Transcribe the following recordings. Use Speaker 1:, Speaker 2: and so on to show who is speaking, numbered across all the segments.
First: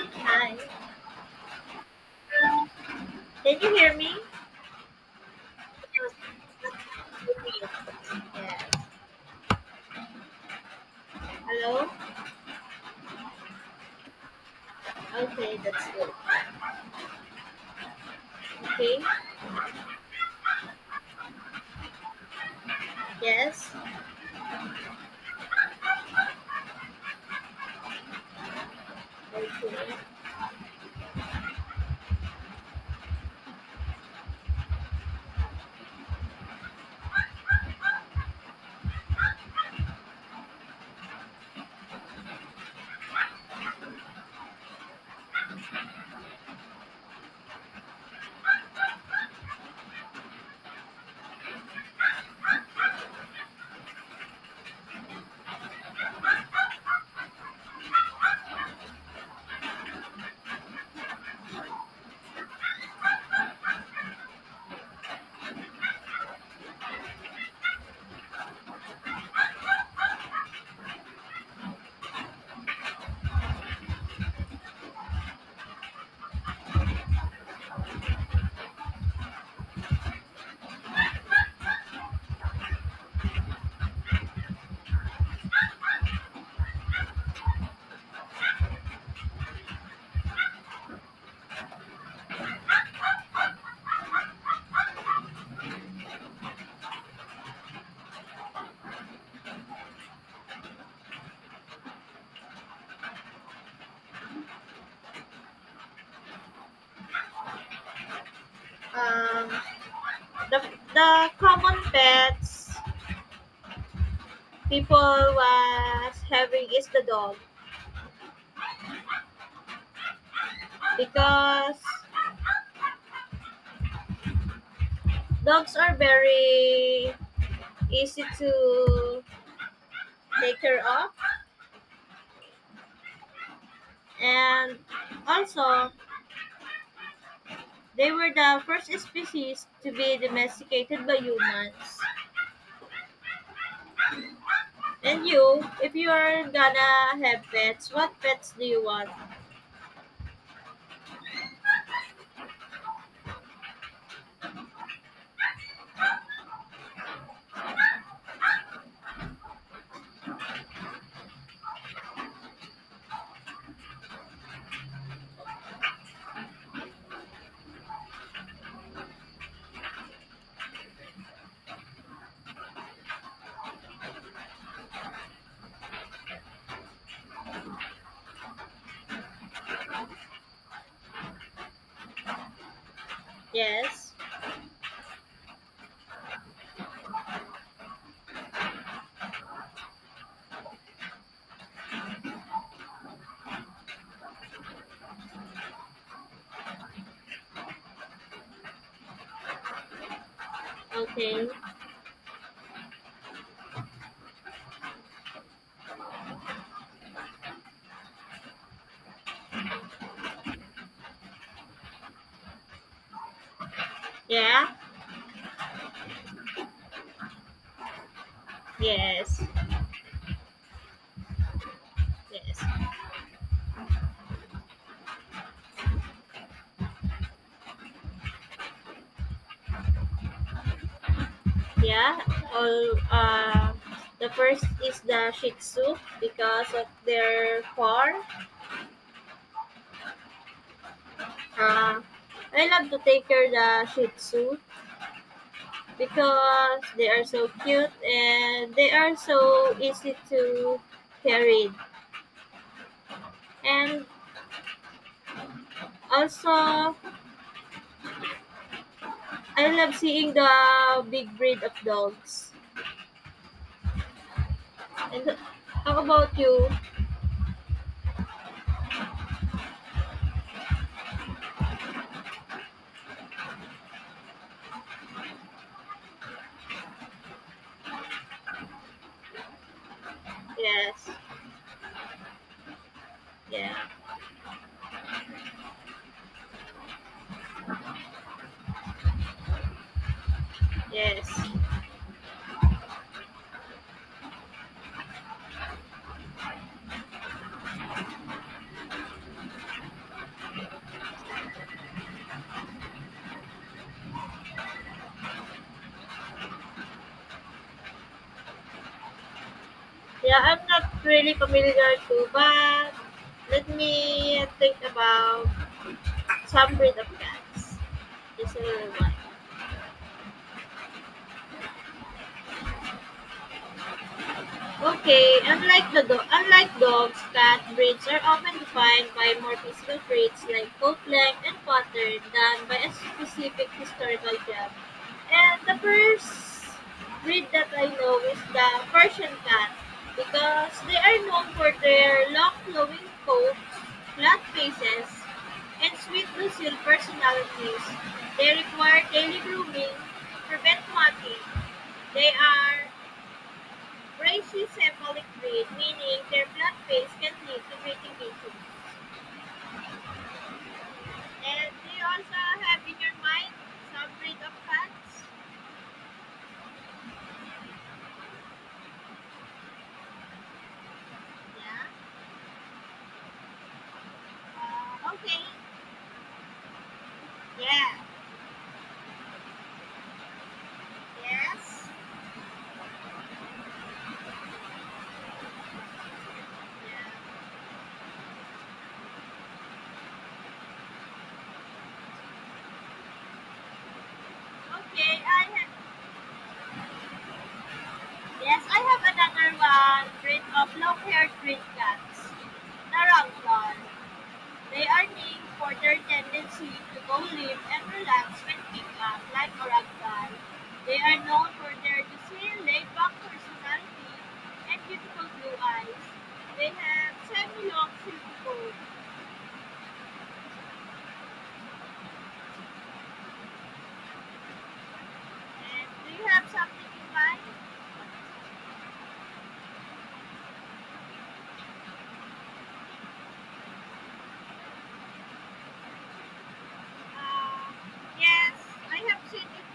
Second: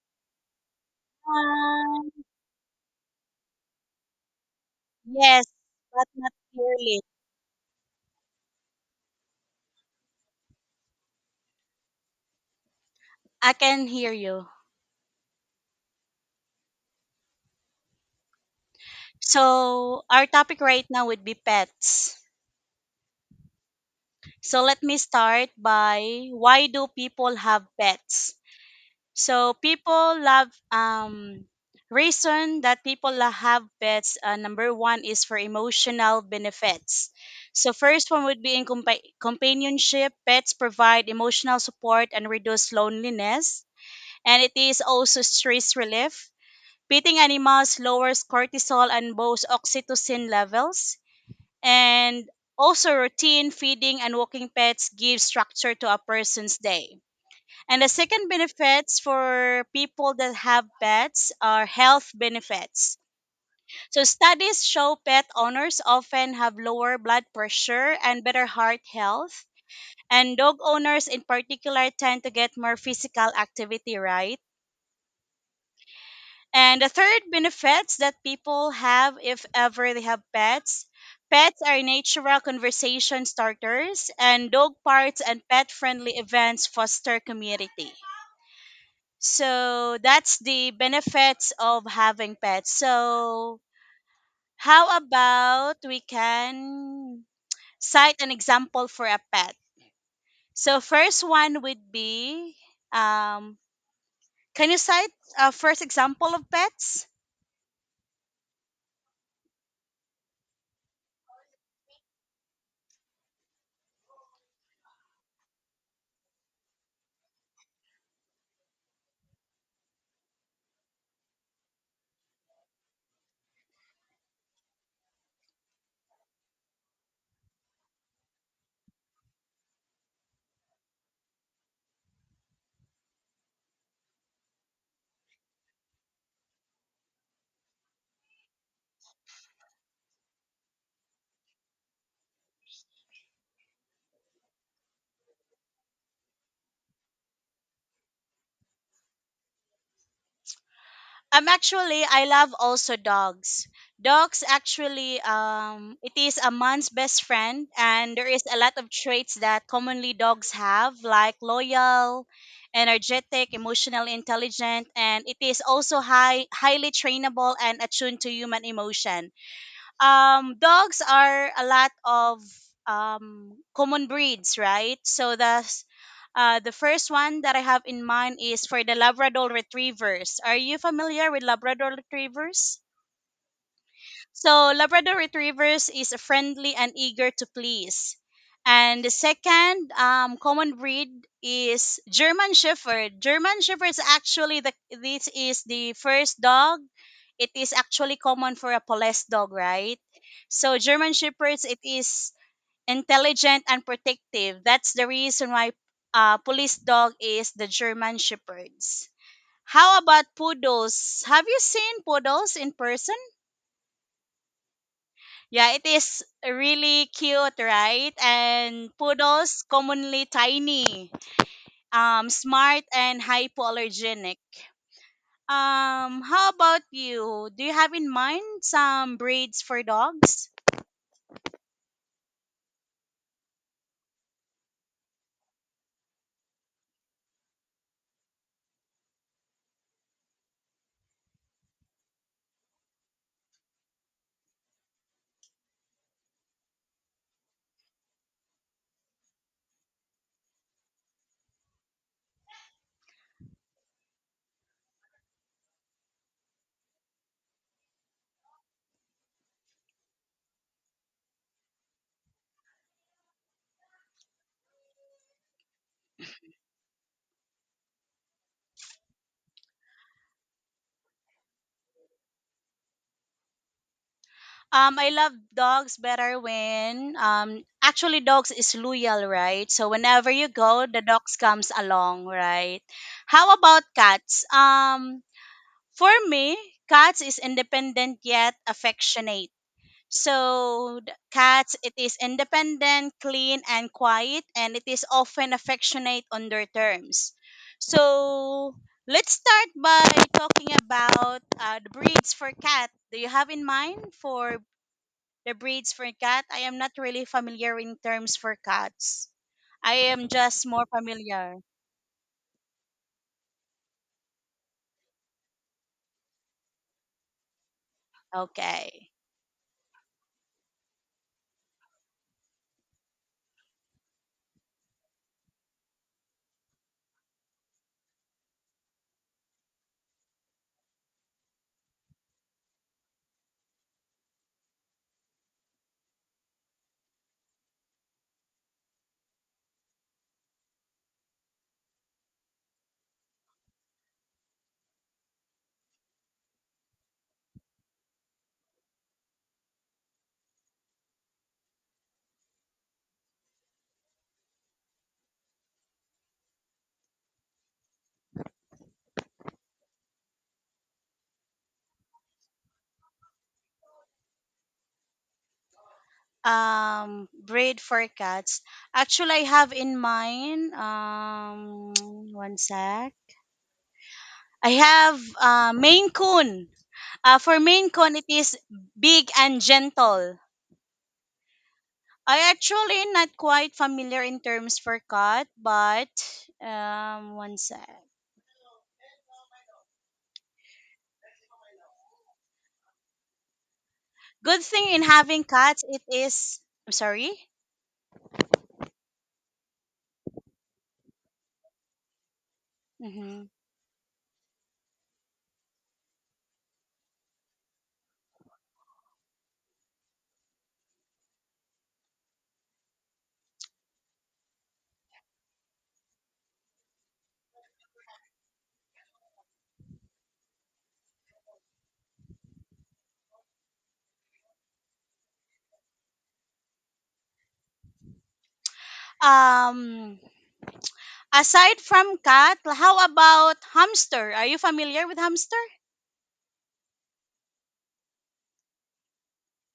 Speaker 1: Hi.
Speaker 2: Um,
Speaker 1: Can you hear me?
Speaker 2: yes, but not clearly.
Speaker 1: Yeah. Hello?
Speaker 2: I can hear you.
Speaker 1: Okay, that's good. Okay.
Speaker 2: So, our topic right now would be pets.
Speaker 1: Yes.
Speaker 2: So, let me start by why do people have pets? So,
Speaker 1: Okay.
Speaker 2: people love reason that people have pets number 1 is for emotional benefits. So, first one would be in companionship. Pets provide emotional support and reduce loneliness, and it is also stress relief. Petting animals lowers cortisol and both oxytocin levels. And also, routine feeding and walking pets gives structure to a person's day. And the second benefits for people that have pets are health benefits. So, studies show pet owners often have lower blood pressure and better heart health. And dog owners, in particular, tend to get more physical activity, right? And the third benefits that people have if ever they have pets. Pets are natural conversation starters, and dog parks and pet friendly events foster community. So that's the benefits of having pets. So, how about we can cite an example for a pet? So, first one would be um, can you cite a first example of pets?
Speaker 1: Um the the common pets people was having is the dog because dogs are very easy to take care of, and also they were the first species to be domesticated by humans. And you, if you are gonna have pets, what pets do you want?
Speaker 2: I love also dogs. Dogs actually, it is a man's best friend, and there is a lot of traits that commonly dogs have, like loyal, energetic, emotional intelligent, and it is also highly trainable and attuned to human emotion. Dogs are a lot of common breeds, right? So that's the first one that I have in mind is for the Labrador Retrievers. Are you familiar with Labrador Retrievers?
Speaker 1: Yes.
Speaker 2: So Labrador Retrievers is friendly and eager to please. And the second common breed is German Shepherd. German Shepherd is actually the this is the first dog. It is actually common for a police dog, right? So German
Speaker 1: Okay.
Speaker 2: Shepherds it is intelligent and protective. That's the reason why police dog is the German Shepherds. How about poodles? Have you seen poodles in person?
Speaker 1: Yeah.
Speaker 2: Yeah, it is really cute, right? And
Speaker 1: Yes.
Speaker 2: poodles commonly tiny,
Speaker 1: Yes.
Speaker 2: smart and hypoallergenic. How about you? Do you have in mind some breeds for dogs?
Speaker 1: Yeah. All, the first is the Shih Tzu because of their fur. Uh, I love to take care the Shih Tzu because they are so cute and they are so easy to carry. And also, I love seeing the big breed of dogs. And how about you?
Speaker 2: I love dogs better when actually dogs is loyal, right? So whenever you go, the
Speaker 1: Yes.
Speaker 2: dogs comes along, right? How
Speaker 1: Yeah.
Speaker 2: about cats? For me, cats is independent yet affectionate. So the
Speaker 1: Yes.
Speaker 2: cats, it is independent, clean, and quiet, and it is often affectionate on their terms. So let's start by talking about the breeds for cat. Do you have in mind for the breeds for cat? I am not really familiar in terms for cats. I am
Speaker 1: Yeah, I'm
Speaker 2: just
Speaker 1: not
Speaker 2: more
Speaker 1: really
Speaker 2: familiar.
Speaker 1: familiar too, but let me think about some breed of cats. Is a little
Speaker 2: Okay.
Speaker 1: okay, unlike the unlike dogs, cat breeds are often defined by more physical traits like coat length and pattern than by a specific historical gem. And the first breed that I know is the Persian cat because they are known for their long flowing coats, flat faces, and sweet docile personalities. They require daily grooming, prevent matting. They are brachycephalic breed, meaning their flat face can lead to breathing issues. And they also have in your mind some breed of cats.
Speaker 2: Breed for cats. Actually, I have in mind.
Speaker 1: Yeah.
Speaker 2: One sec. I have
Speaker 1: Okay.
Speaker 2: Maine Coon. For Maine
Speaker 1: Yeah.
Speaker 2: Coon, it is big and gentle.
Speaker 1: Yes.
Speaker 2: I actually not quite familiar in terms for cat, but
Speaker 1: Yeah.
Speaker 2: one sec. Good thing in
Speaker 1: Okay. I
Speaker 2: having cats,
Speaker 1: have.
Speaker 2: it is. I'm sorry.
Speaker 1: Yes, I have another one. Breed of long-haired green cats.
Speaker 2: Hmm.
Speaker 1: Narangtol. They are named for their tendency to go live and relax when picked up like a ragdoll. They are known for their easy, laid-back personality and beautiful blue eyes. They have semi-long silky coat. And do you have something in mind?
Speaker 2: Um, Aside from cat, how about hamster? Are you familiar with hamster?
Speaker 1: Uh, yes, I have seen it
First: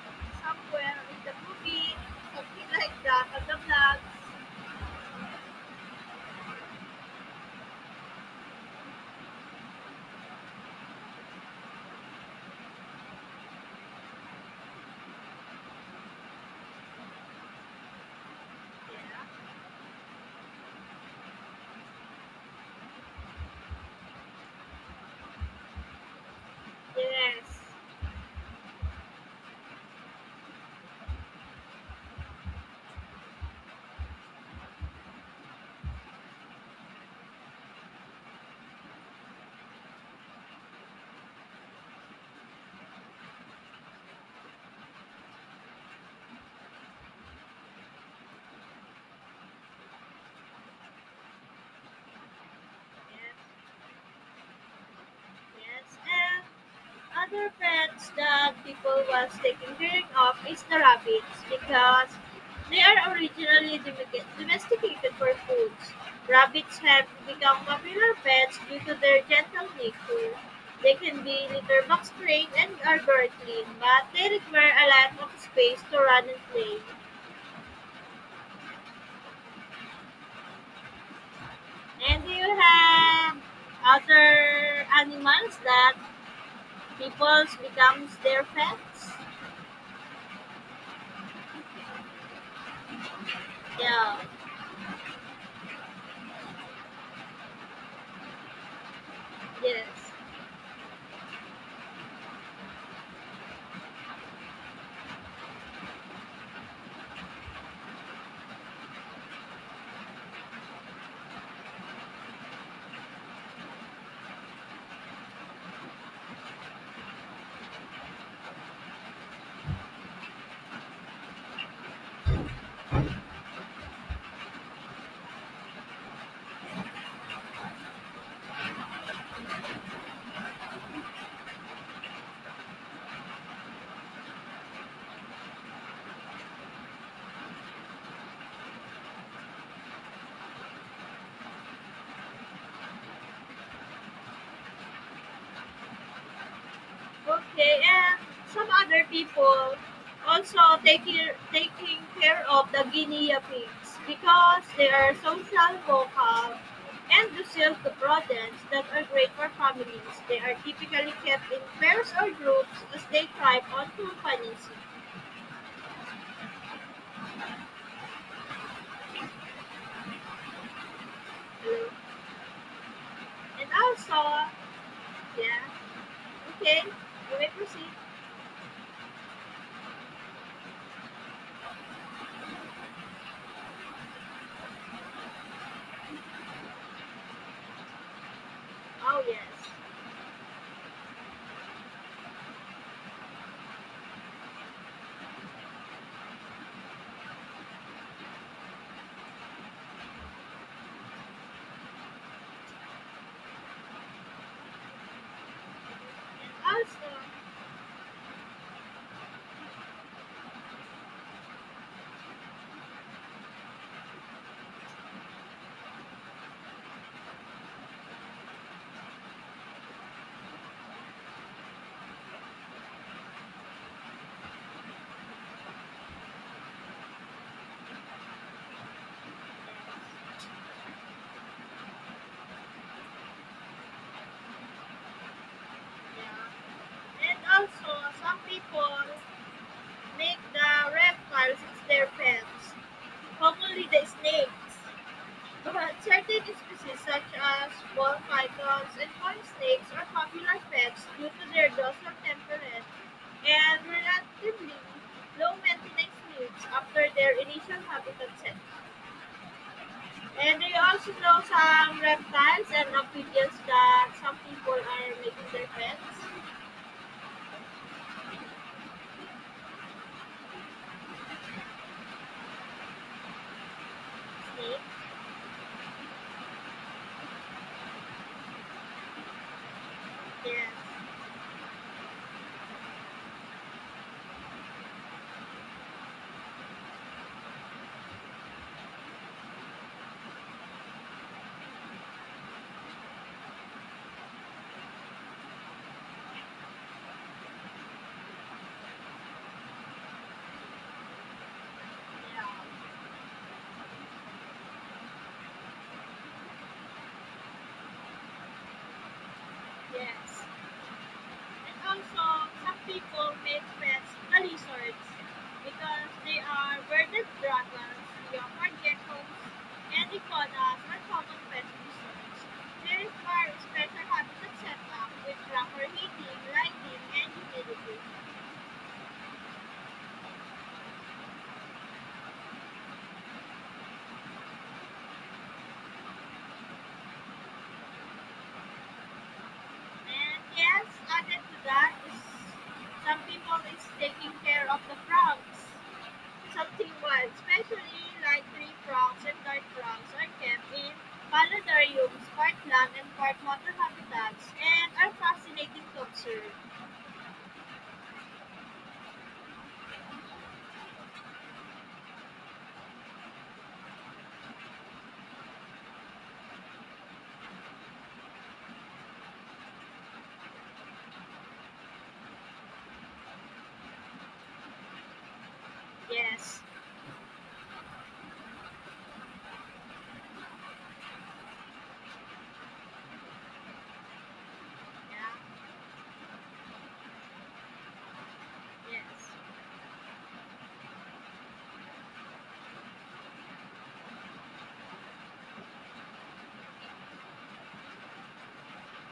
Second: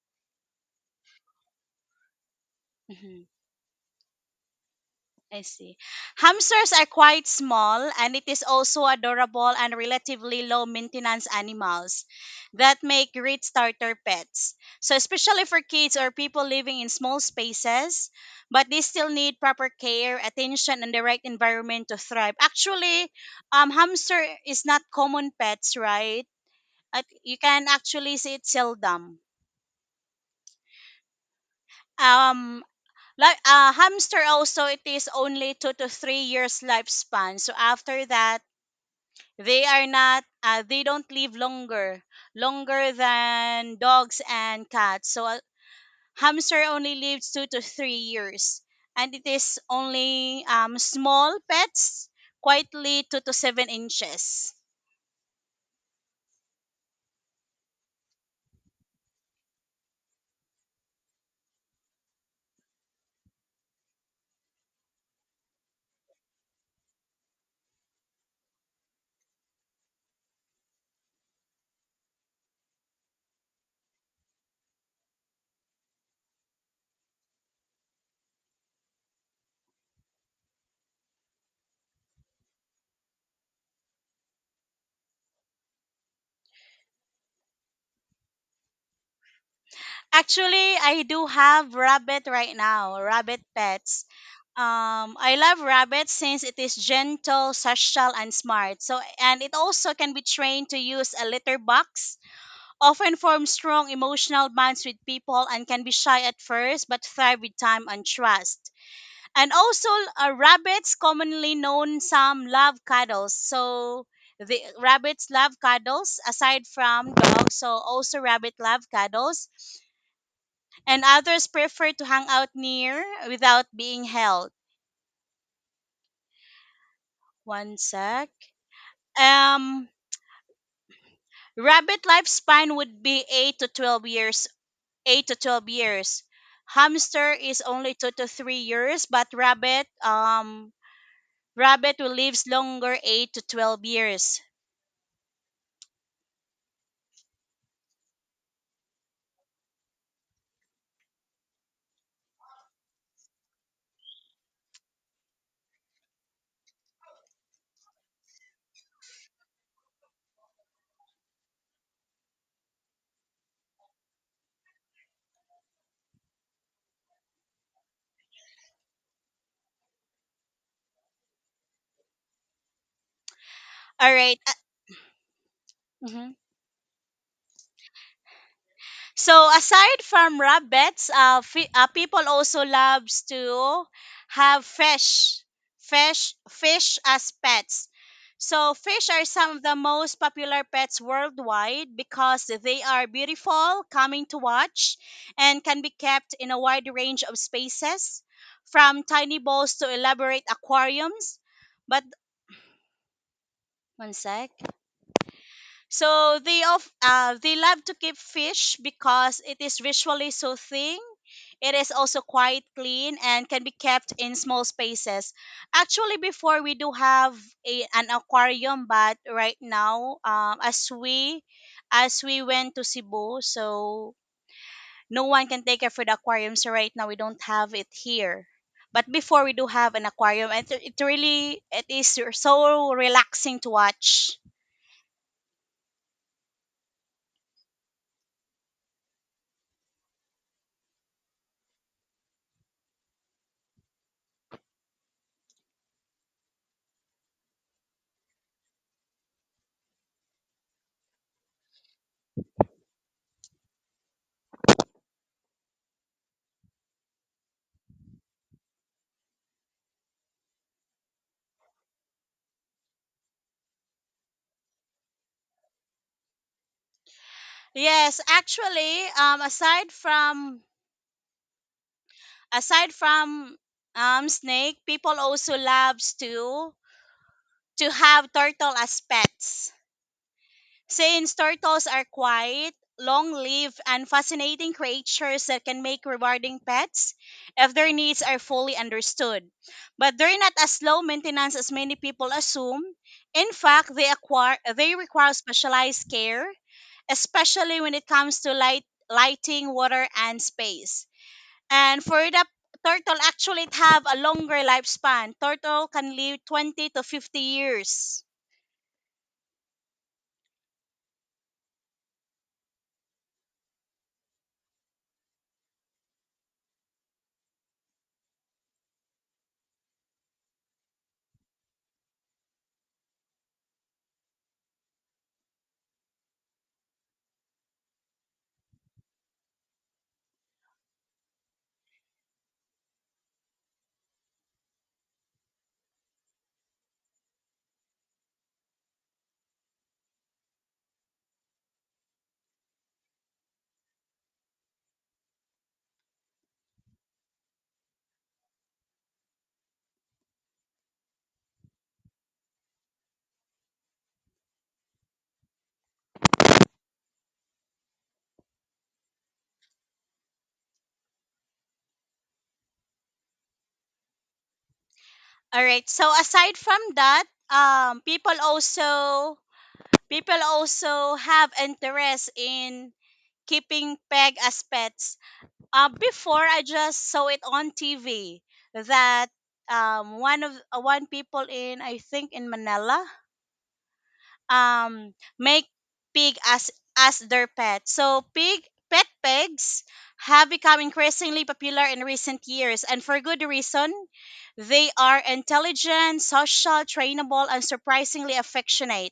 Speaker 1: somewhere in the movie, something like
Speaker 2: Mm-hmm.
Speaker 1: that, on the vlogs.
Speaker 2: I see. Hamsters are quite small and it is also adorable and relatively low maintenance animals that make great starter pets. So especially for kids or people living in small spaces, but they still need proper care, attention and the right environment to thrive. Actually, hamster is not common pets, right? You
Speaker 1: Yes,
Speaker 2: can actually see it seldom. Um like hamster also it is only 2 to 3 years lifespan, so after that they are not. They don't live longer than dogs and cats. So a hamster only lives 2 to 3 years, and it is only small pets, quietly two to
Speaker 1: yes,
Speaker 2: seven inches.
Speaker 1: yes. And other pets that people was taking care of is the rabbits because they are originally domesticated for foods. Rabbits have become popular pets due to their gentle nature. They can be litter box trained and are very clean, but they require a lot of space to run and play. And you have other animals that people becomes their pets.
Speaker 2: Actually, I do have rabbit right now, rabbit pets.
Speaker 1: Yeah,
Speaker 2: I love rabbits since it is gentle, social, and smart. So, and it also
Speaker 1: yes.
Speaker 2: can be trained to use a litter box, often form strong emotional bonds with people and can be shy at first but thrive with time and trust. And also, rabbits, commonly known, some love cuddles. So, the rabbits love cuddles aside from dogs. So, also, rabbit love cuddles. And others prefer to hang out near without being held. One sec. Um, rabbit lifespan would be 8 to 12 years, 8 to 12 years. Hamster is only 2 to 3 years, but rabbit will lives longer, 8 to 12 years.
Speaker 1: Okay, and some other people also taking care of the guinea pigs because they are social, vocal, and docile to rodents that are great for families. They are typically kept in pairs or groups as they thrive on companionship. Hello. And
Speaker 2: All right.
Speaker 1: also, yeah, okay, you may proceed.
Speaker 2: So aside from rabbits, people also loves to have fish as pets. So fish
Speaker 1: Oh
Speaker 2: are
Speaker 1: yes.
Speaker 2: some of the most popular pets worldwide because they are beautiful, coming to watch, and can be kept in a wide range of spaces, from tiny bowls to elaborate aquariums. But one sec. So they
Speaker 1: And
Speaker 2: of
Speaker 1: also,
Speaker 2: uh, they love to keep fish because it is visually soothing. It is also quite clean and can be kept in small spaces. Actually, before we do have an aquarium, but right now, as we went to Cebu, so no one can take care for the aquarium. So right now, we don't have it here. But
Speaker 1: yes,
Speaker 2: before we do have an aquarium, and it really it is so relaxing to watch.
Speaker 1: yeah. And also, some people make the reptiles as their pets, commonly the snakes. But certain species, such as ball pythons and coin snakes, are popular pets due to their docile temperament and relatively low maintenance needs after their initial habitat set. And they also know some reptiles and amphibians that some people are making their pets.
Speaker 2: Yes, actually, aside from snake,
Speaker 1: Snake,
Speaker 2: people also loves to have turtle as pets.
Speaker 1: yes,
Speaker 2: Since turtles are quiet, long-lived, and fascinating creatures that can make rewarding pets if their needs are fully understood. But they're not as low maintenance as many people assume. In fact, they require specialized care, especially when it comes to lighting, water, and space. And for the
Speaker 1: yeah,
Speaker 2: turtle actually it have a longer lifespan. Turtle can live 20 to 50 years.
Speaker 1: yes. And also, some people make pets a lizards because they are bearded dragons, leopard geckos, and iguanas are common pet lizards. They require special habitat setup with proper heating, lighting, and humidity. And yes, added to that is some people is taking care of the frogs. Something wild, especially like tree frogs and night frogs are kept in planetariums, part land and part water habitats, and are fascinating to observe.
Speaker 2: All right. So aside from that, people also have interest in keeping peg as pets. Before
Speaker 1: Yes,
Speaker 2: I just saw it on TV that one people in I think in Manila um
Speaker 1: yeah,
Speaker 2: make pig as their pet. So pig pet
Speaker 1: yes,
Speaker 2: pigs have become increasingly popular in recent years and for good reason. They are intelligent, social, trainable and surprisingly affectionate.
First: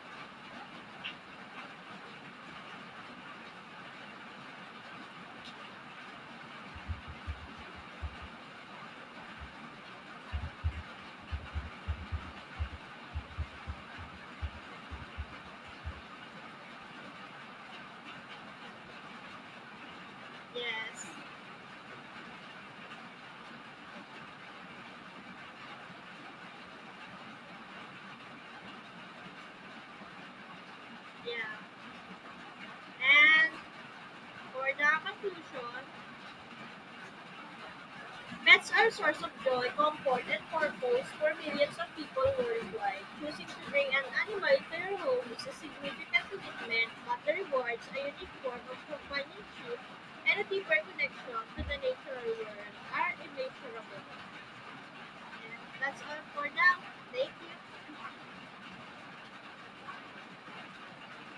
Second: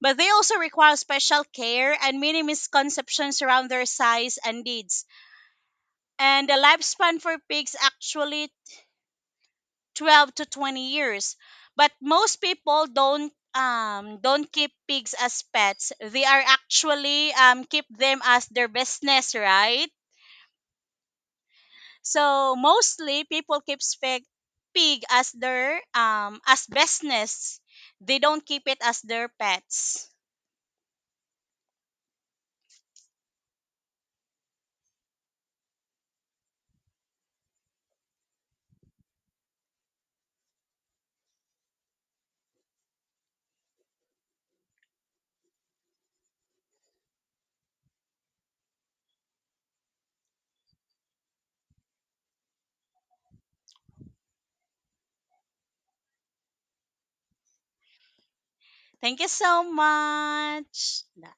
Speaker 2: But they also require special care and many misconceptions around their size and needs. And the lifespan for pigs actually 12 to 20 years, but most people don't keep pigs as pets. They are actually keep them as their business, right?
Speaker 1: yes,
Speaker 2: So mostly people keep pig as their as business. They don't keep it as their pets.
Speaker 1: yeah. And for the conclusion, pets are a source of joy, comfort, and purpose for millions of people worldwide. Choosing to bring an animal into your home is a significant commitment, but the rewards, a unique form of companionship and a deeper connection to the natural world, are immeasurable. And that's all for now. Thank you.
Speaker 2: Thank you so much, Nah.